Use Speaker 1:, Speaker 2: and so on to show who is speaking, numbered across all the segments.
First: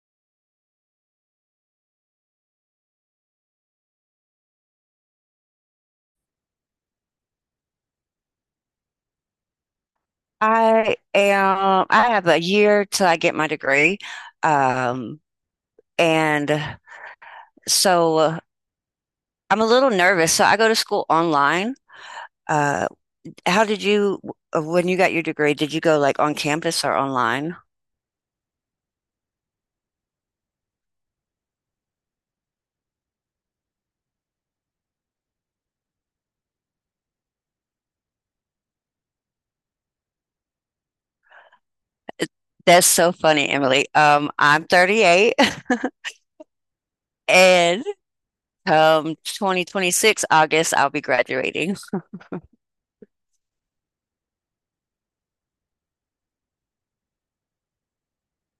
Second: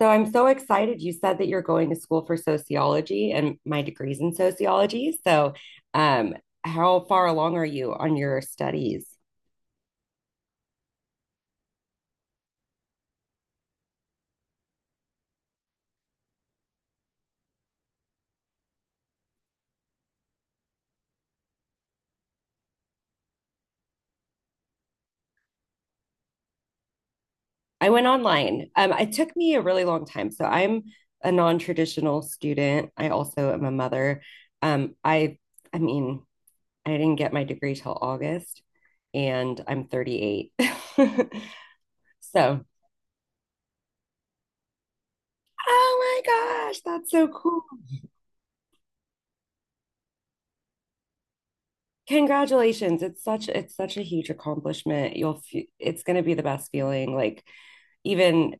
Speaker 1: So I'm so excited. You said that you're going to school for sociology, and my degree's in sociology. Um, how far along are you on your studies?
Speaker 2: I have a year till I get my degree. Um, and so I'm a little nervous. So I go to school online. Uh, how did you, when you got your degree, did you go like on campus or online?
Speaker 1: I went online. It took me a really long time. So I'm a non-traditional student. I also am a mother. Um, I, I mean, I didn't get my degree till August, and I'm 38. So,
Speaker 2: That's so funny, Emily. I'm 38
Speaker 1: oh my gosh, that's so cool.
Speaker 2: and come 2026 August, I'll be graduating.
Speaker 1: Congratulations. It's such a huge accomplishment. You'll it's going to be the best feeling. like even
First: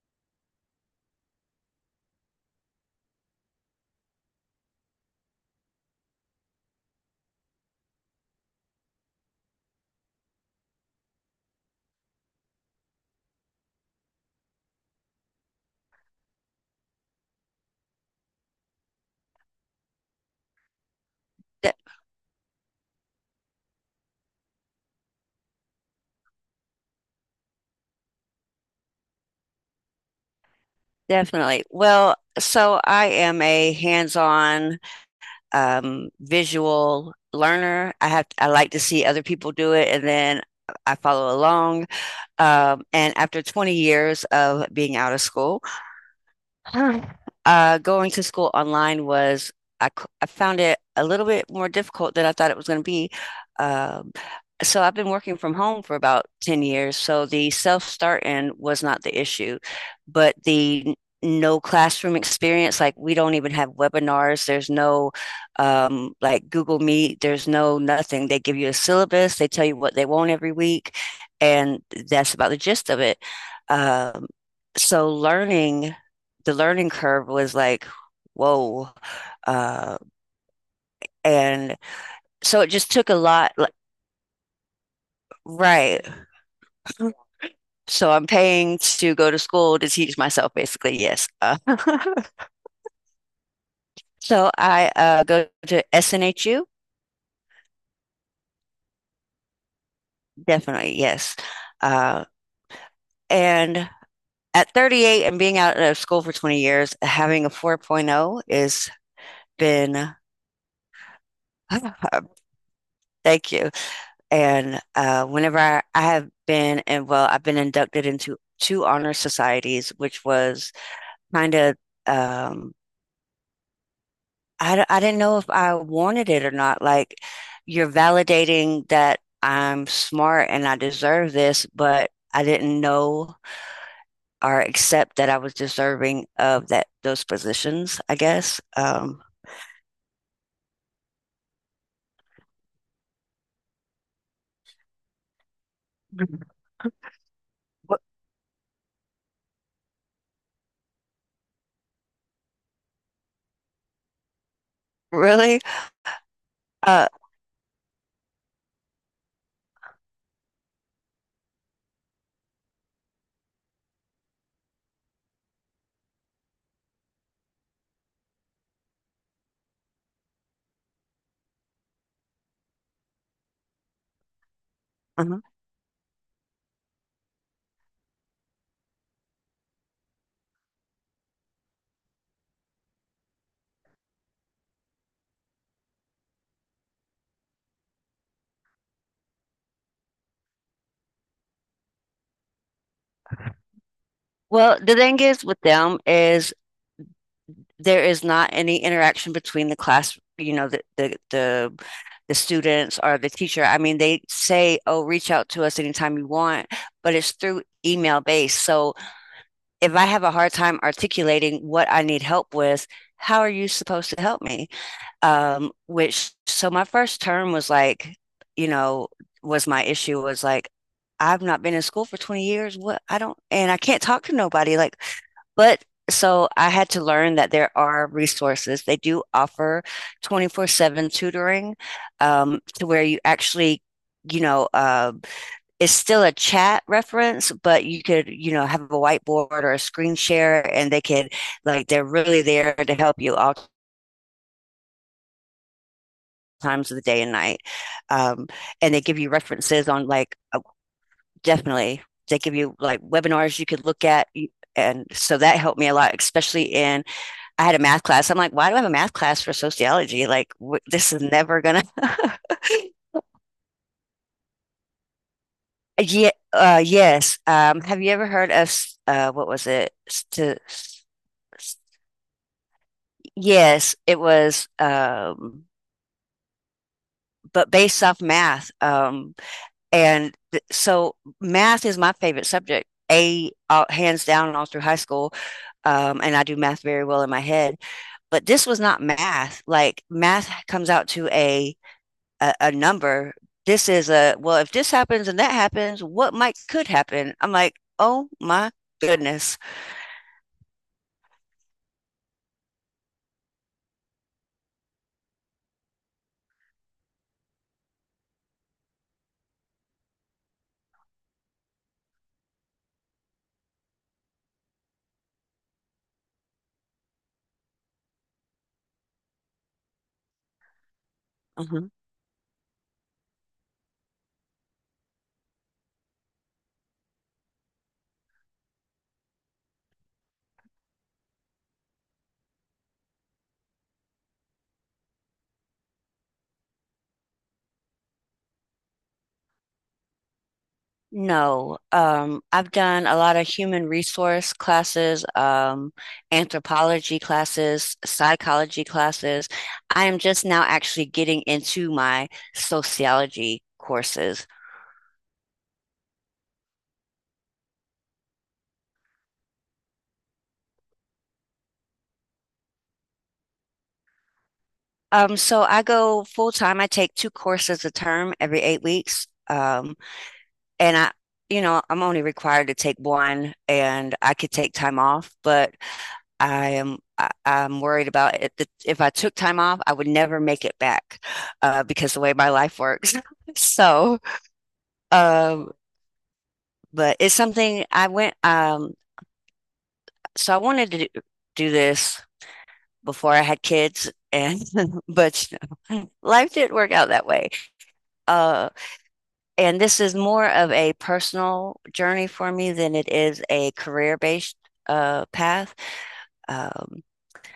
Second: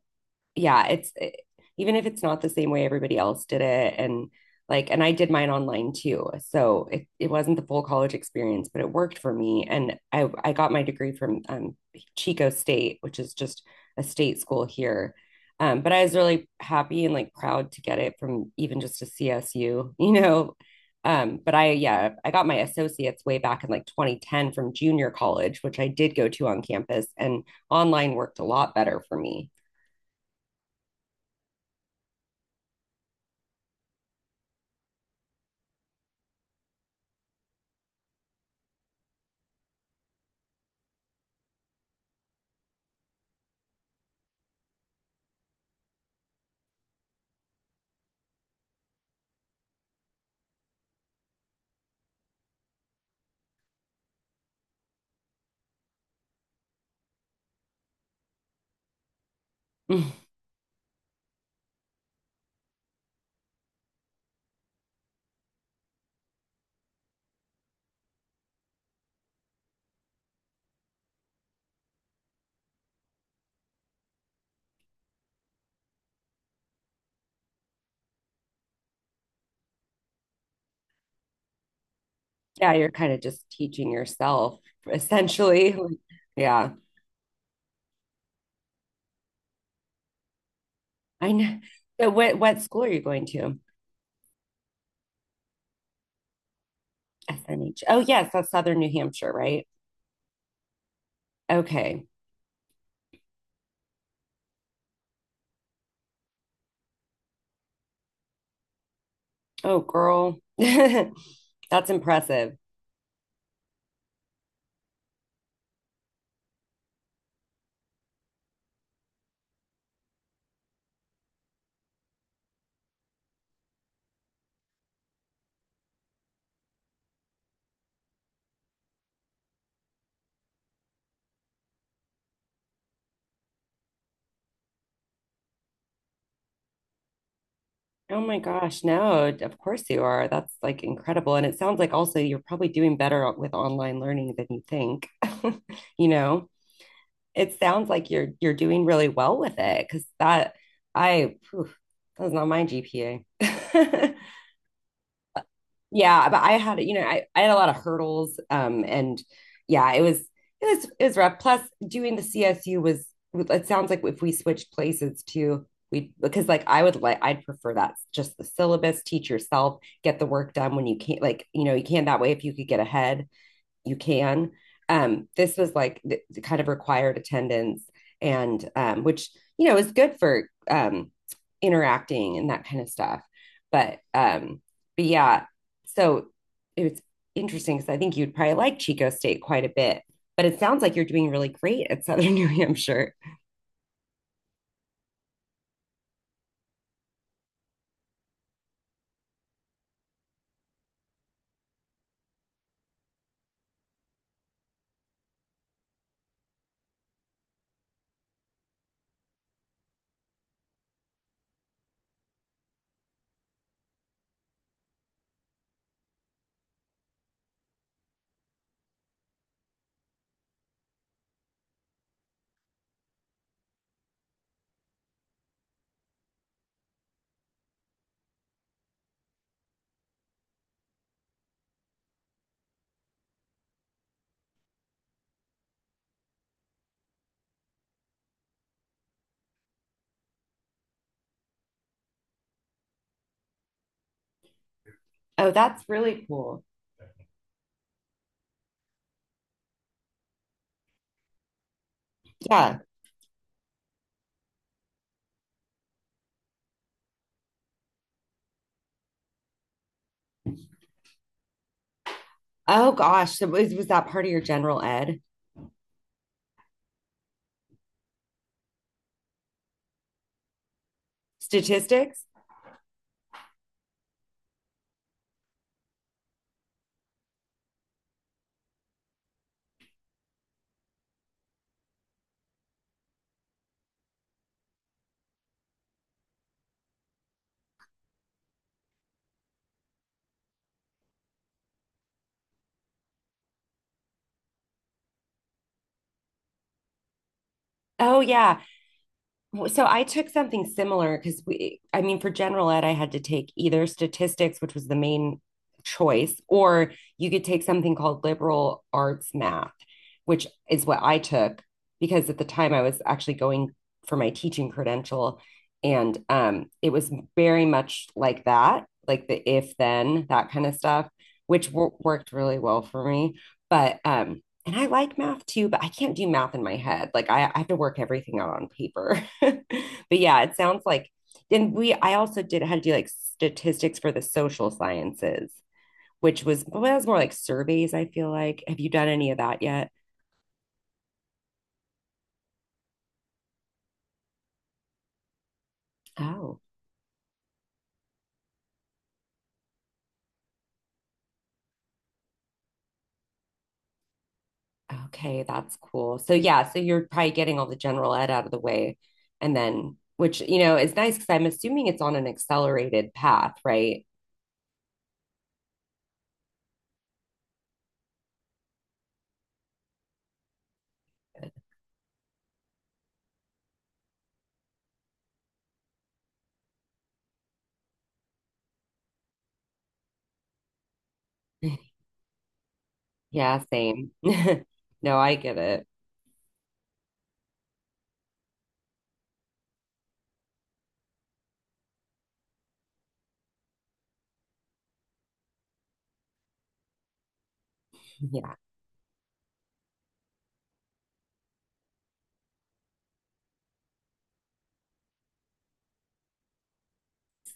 Speaker 1: yeah, it's it, even if it's not the same way everybody else did it. And like, and I did mine online too. So it wasn't the full college experience, but it worked for me, and I got my degree from Chico State, which is just a state school here. But I was really happy and like proud to get it from even just a CSU, you know. But I, yeah, I got my associates way back in like 2010 from junior college, which I did go to on campus, and online worked a lot better for me.
Speaker 2: Definitely. Well, so I am a hands-on visual learner. I like to see other people do it, and then I follow along. And after 20 years of being out of school, Going to school online was I found it a little bit more difficult than I thought it was going to be. Um, so I've been working from home for about 10 years, so the self-starting was not the issue,
Speaker 1: Mm.
Speaker 2: but the no classroom experience, like we don't even have webinars, there's no like Google Meet, there's no nothing. They give you a syllabus, they tell you what they want every week, and that's about the gist of it. Um, so learning the learning curve was like, whoa. Uh, and so it
Speaker 1: Yeah,
Speaker 2: just
Speaker 1: you're
Speaker 2: took
Speaker 1: kind
Speaker 2: a
Speaker 1: of just
Speaker 2: lot. Like,
Speaker 1: teaching yourself essentially. Like,
Speaker 2: right.
Speaker 1: yeah,
Speaker 2: So I'm paying to go to school to teach myself, basically. Yes.
Speaker 1: I know. So what school are you going to?
Speaker 2: So I go to SNHU.
Speaker 1: SNH. Oh yes, that's Southern New Hampshire, right?
Speaker 2: Definitely. Yes.
Speaker 1: Okay.
Speaker 2: Uh, and at 38 and being out of school for 20 years, having a 4.0 is
Speaker 1: Oh
Speaker 2: been.
Speaker 1: girl. That's impressive.
Speaker 2: Thank you. And whenever I have been, and well, I've been inducted into two honor societies, which was kind of. Um, I d- I didn't know if I wanted it or not. Like, you're validating that I'm smart and I deserve this, but I didn't know or accept that I was deserving of that those positions, I
Speaker 1: Oh my
Speaker 2: guess.
Speaker 1: gosh, no, of course you are. That's like incredible. And it sounds like also you're probably doing better with online learning than you think. You know, it sounds like you're doing really well with it, because that, I phew, that was not my GPA.
Speaker 2: Really?
Speaker 1: Yeah, but I had, you know,
Speaker 2: Uh,
Speaker 1: I had a lot of hurdles. And yeah, it was rough. Plus doing the CSU was, it sounds like if we switched places too, we, because like I would like, I'd prefer that just the syllabus, teach yourself, get the work done when you can't, like, you know, you can that way. If you could get ahead, you can.
Speaker 2: uh-huh.
Speaker 1: This was like the kind of required attendance, and which you know is good for um, interacting and that kind of stuff. But um, but yeah, so it was interesting because I think you'd probably like Chico State quite a bit. But it sounds like you're doing really great at Southern New Hampshire.
Speaker 2: Well, the thing is with them is there is not any interaction between the class, the the students or the teacher. I mean, they say, "Oh, reach out to us anytime you want," but it's through email based. So if I have a hard time articulating what I need help with, how are you supposed to help me? Which so my first term was like, you know, was my issue was like, I've not been in school for 20 years. What I don't, and I can't talk to nobody. Like, but so I had to learn that there are resources. They do offer 24/7 tutoring, to where you actually, you know, uh, it's still a chat reference, but you could, have a whiteboard or a screen share, and they could, like, they're really there to help you all
Speaker 1: Oh, that's really cool.
Speaker 2: times of the day and night. Um, and they give you references on, like, definitely, they give you
Speaker 1: Yeah.
Speaker 2: like webinars you could look at. And so that helped me a lot, especially, in I had a math class. I'm like, why do I have a math class for sociology? Like, this is never gonna.
Speaker 1: Oh gosh, so was that part of your general ed?
Speaker 2: Yeah, yes. Have you ever heard of what was it? St
Speaker 1: Statistics?
Speaker 2: Yes, it was. But based off math. And th so math is my favorite subject. A Hands down all through high school. And I do math very well in my head. But this was not math. Like math comes out to a a number. This is a, well, if this happens and that happens, what might could happen? I'm like,
Speaker 1: Oh
Speaker 2: oh
Speaker 1: yeah.
Speaker 2: my goodness.
Speaker 1: Well, so I took something similar because we, I mean, for general ed, I had to take either statistics, which was the main choice, or you could take something called liberal arts math, which is what I took, because at the time I was actually going for my teaching credential. And it was very much like that, like the if then, that kind of stuff, which
Speaker 2: Mhm.
Speaker 1: worked really well for me. But, and I like math too, but I can't do math in my head. I have to work everything out on paper. But yeah, it sounds like, and we, I also did had to do like statistics for the social sciences, which was, well, that was more like surveys, I feel like. Have you done any of that yet?
Speaker 2: No, I've done a lot of human resource classes,
Speaker 1: Oh,
Speaker 2: anthropology classes, psychology classes. I am just now actually getting into my sociology courses.
Speaker 1: okay, that's cool. So yeah, so you're probably getting all the general ed out of the way, and then, which you know is nice because I'm assuming it's on an accelerated path, right?
Speaker 2: So I go full time. I take two courses a term every 8 weeks. And I'm only required to take one and I could take time off, but I'm worried about it. That If I took time off, I would never make it back because the way my life works.
Speaker 1: Yeah, same.
Speaker 2: So,
Speaker 1: No, I get
Speaker 2: um,
Speaker 1: it.
Speaker 2: but it's something I went, so I wanted to do this before I had kids and, but life didn't work out that way.
Speaker 1: Yeah,
Speaker 2: Uh, and this is more of a personal journey for me than it is a career-based path. Um,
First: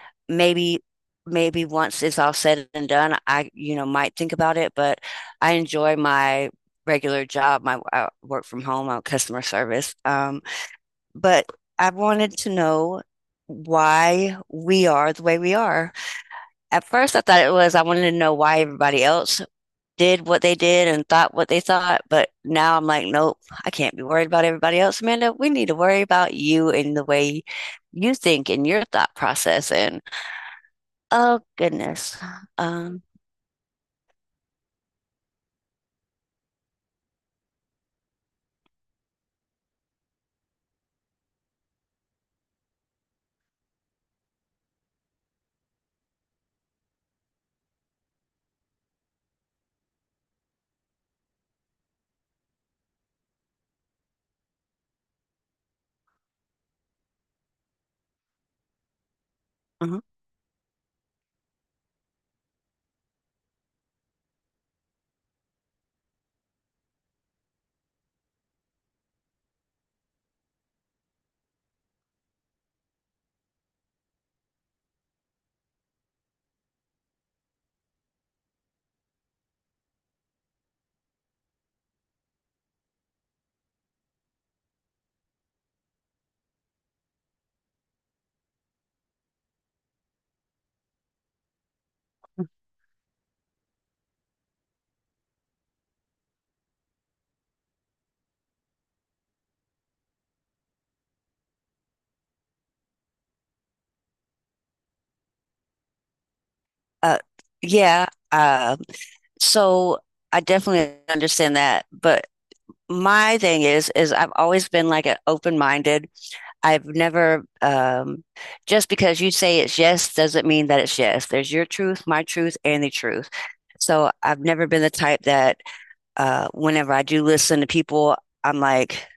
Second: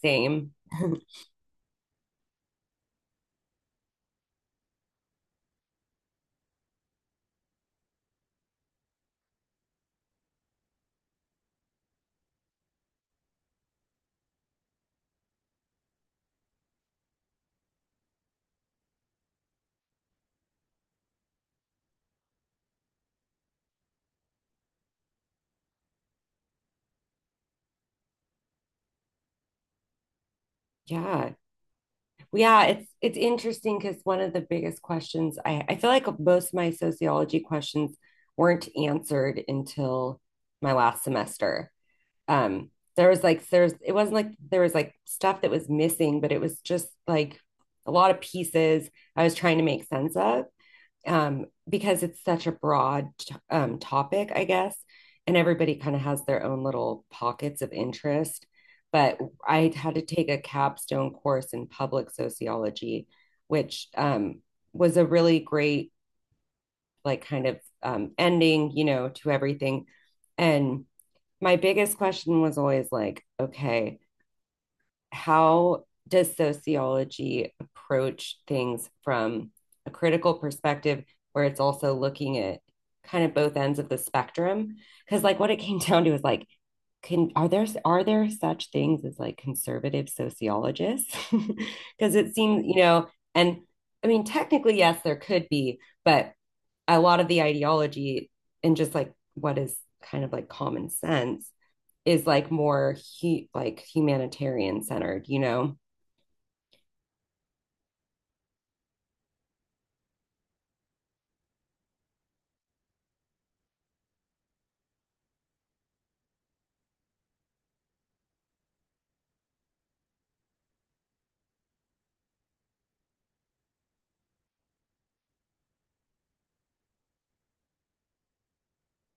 Speaker 1: same.
Speaker 2: maybe maybe once it's all said and done, I might think about it, but I enjoy my regular job. My I work from home, I'm customer service. But I wanted to know why we are the way we are. At first, I thought it was I wanted to know why everybody else did what they did and thought what they thought. But now I'm like, nope, I can't be worried about everybody else, Amanda. We need to worry about you and the way you think and your thought process. And
Speaker 1: Yeah.
Speaker 2: oh goodness,
Speaker 1: Well, yeah,
Speaker 2: um,
Speaker 1: it's interesting because one of the biggest questions, I feel like most of my sociology questions weren't answered until my last semester. Um, there was like there's it wasn't like there was like stuff that was missing, but it was just like a lot of pieces I was trying to make sense of. Because it's such a broad topic, I guess, and everybody kind of has their own little pockets of interest. But I had to
Speaker 2: mhm.
Speaker 1: take a capstone course in public sociology, which was a really great, like, kind of ending, you know, to everything. And my biggest question was always like, okay, how does sociology approach things from a critical perspective where it's also looking at kind of both ends of the spectrum? Because like what it came down to is like, can are there, are there such things as like conservative sociologists? Because it seems, you know, and I mean, technically, yes, there could be, but a lot of the ideology and just like what is kind of like common sense is like more he like humanitarian centered, you know?
Speaker 2: uh, yeah. uh, so I definitely understand that, but my thing is I've always been like an open-minded I've never, just because you say it's yes doesn't mean that it's yes. There's your truth, my truth, and the truth. So I've never been the type that whenever I do listen to people, I'm like,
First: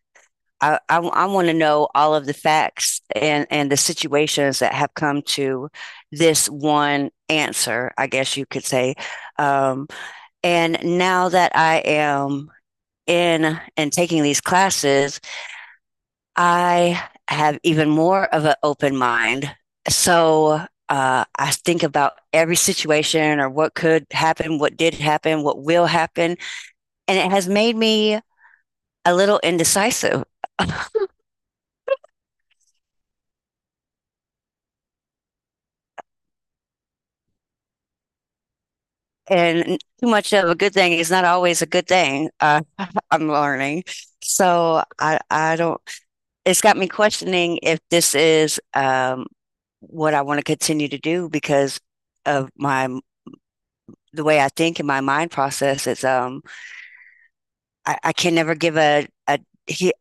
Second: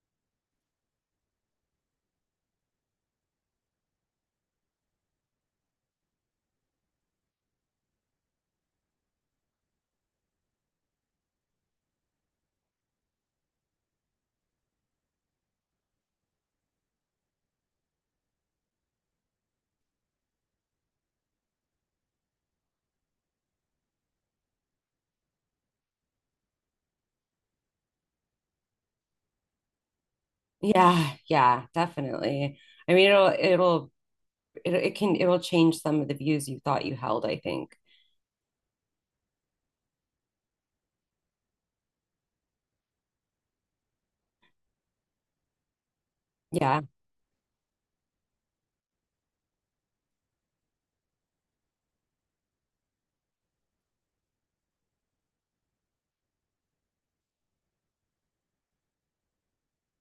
Speaker 2: I want to know all of the facts and the situations that have come to this one answer, I guess you could say. Um, and now that I am in and taking these classes, I have even more of an open mind. So I think about every situation or what could happen, what did happen, what will happen. And it has made me a little indecisive.
Speaker 1: Yeah, yeah, definitely. I mean, it can, it'll change some of the views you thought you held, I think.
Speaker 2: And too much of a good thing is not always a good thing. I'm learning. So I don't, it's got
Speaker 1: Yeah.
Speaker 2: me questioning if this is what I want to continue to do because of my, the way I think in my mind process. It's, I can never give a, a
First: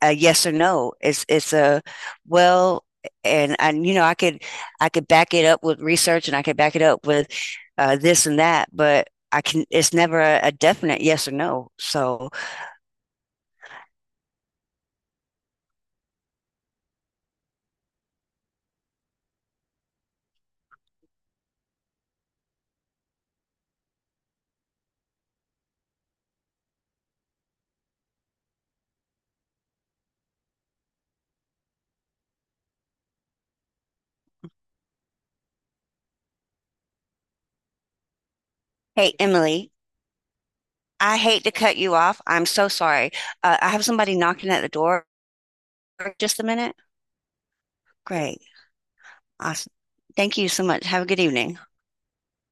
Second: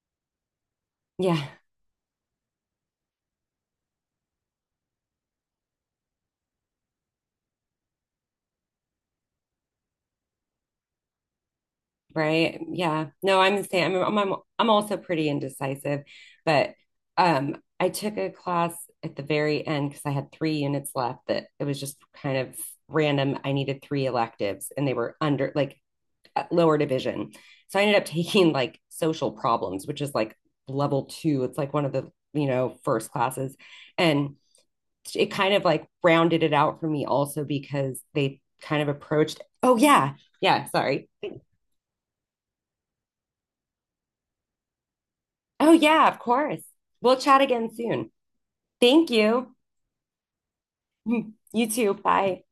Speaker 2: a yes or no. It's
Speaker 1: Yeah,
Speaker 2: it's a well, and I could back it up with research and I could back it up with this and that, but I can. It's never a definite yes or no. So,
Speaker 1: right. Yeah. No, I'm the same. I'm also pretty indecisive, but I took a class at the very end because I had three units left that it was just kind of random. I needed three electives and they were under like lower division. So I ended up taking like social problems, which is like level two. It's like one of the, you know, first classes. And it kind of like rounded it out for me also because they kind of
Speaker 2: hey,
Speaker 1: approached,
Speaker 2: Emily,
Speaker 1: oh, yeah, yeah, sorry.
Speaker 2: I hate to cut you off. I'm so sorry. I have somebody knocking at the door.
Speaker 1: Oh, yeah, of
Speaker 2: Just a
Speaker 1: course.
Speaker 2: minute.
Speaker 1: We'll chat again soon.
Speaker 2: Great.
Speaker 1: Thank you.
Speaker 2: Awesome. Thank you so much. Have a good evening.
Speaker 1: You too. Bye.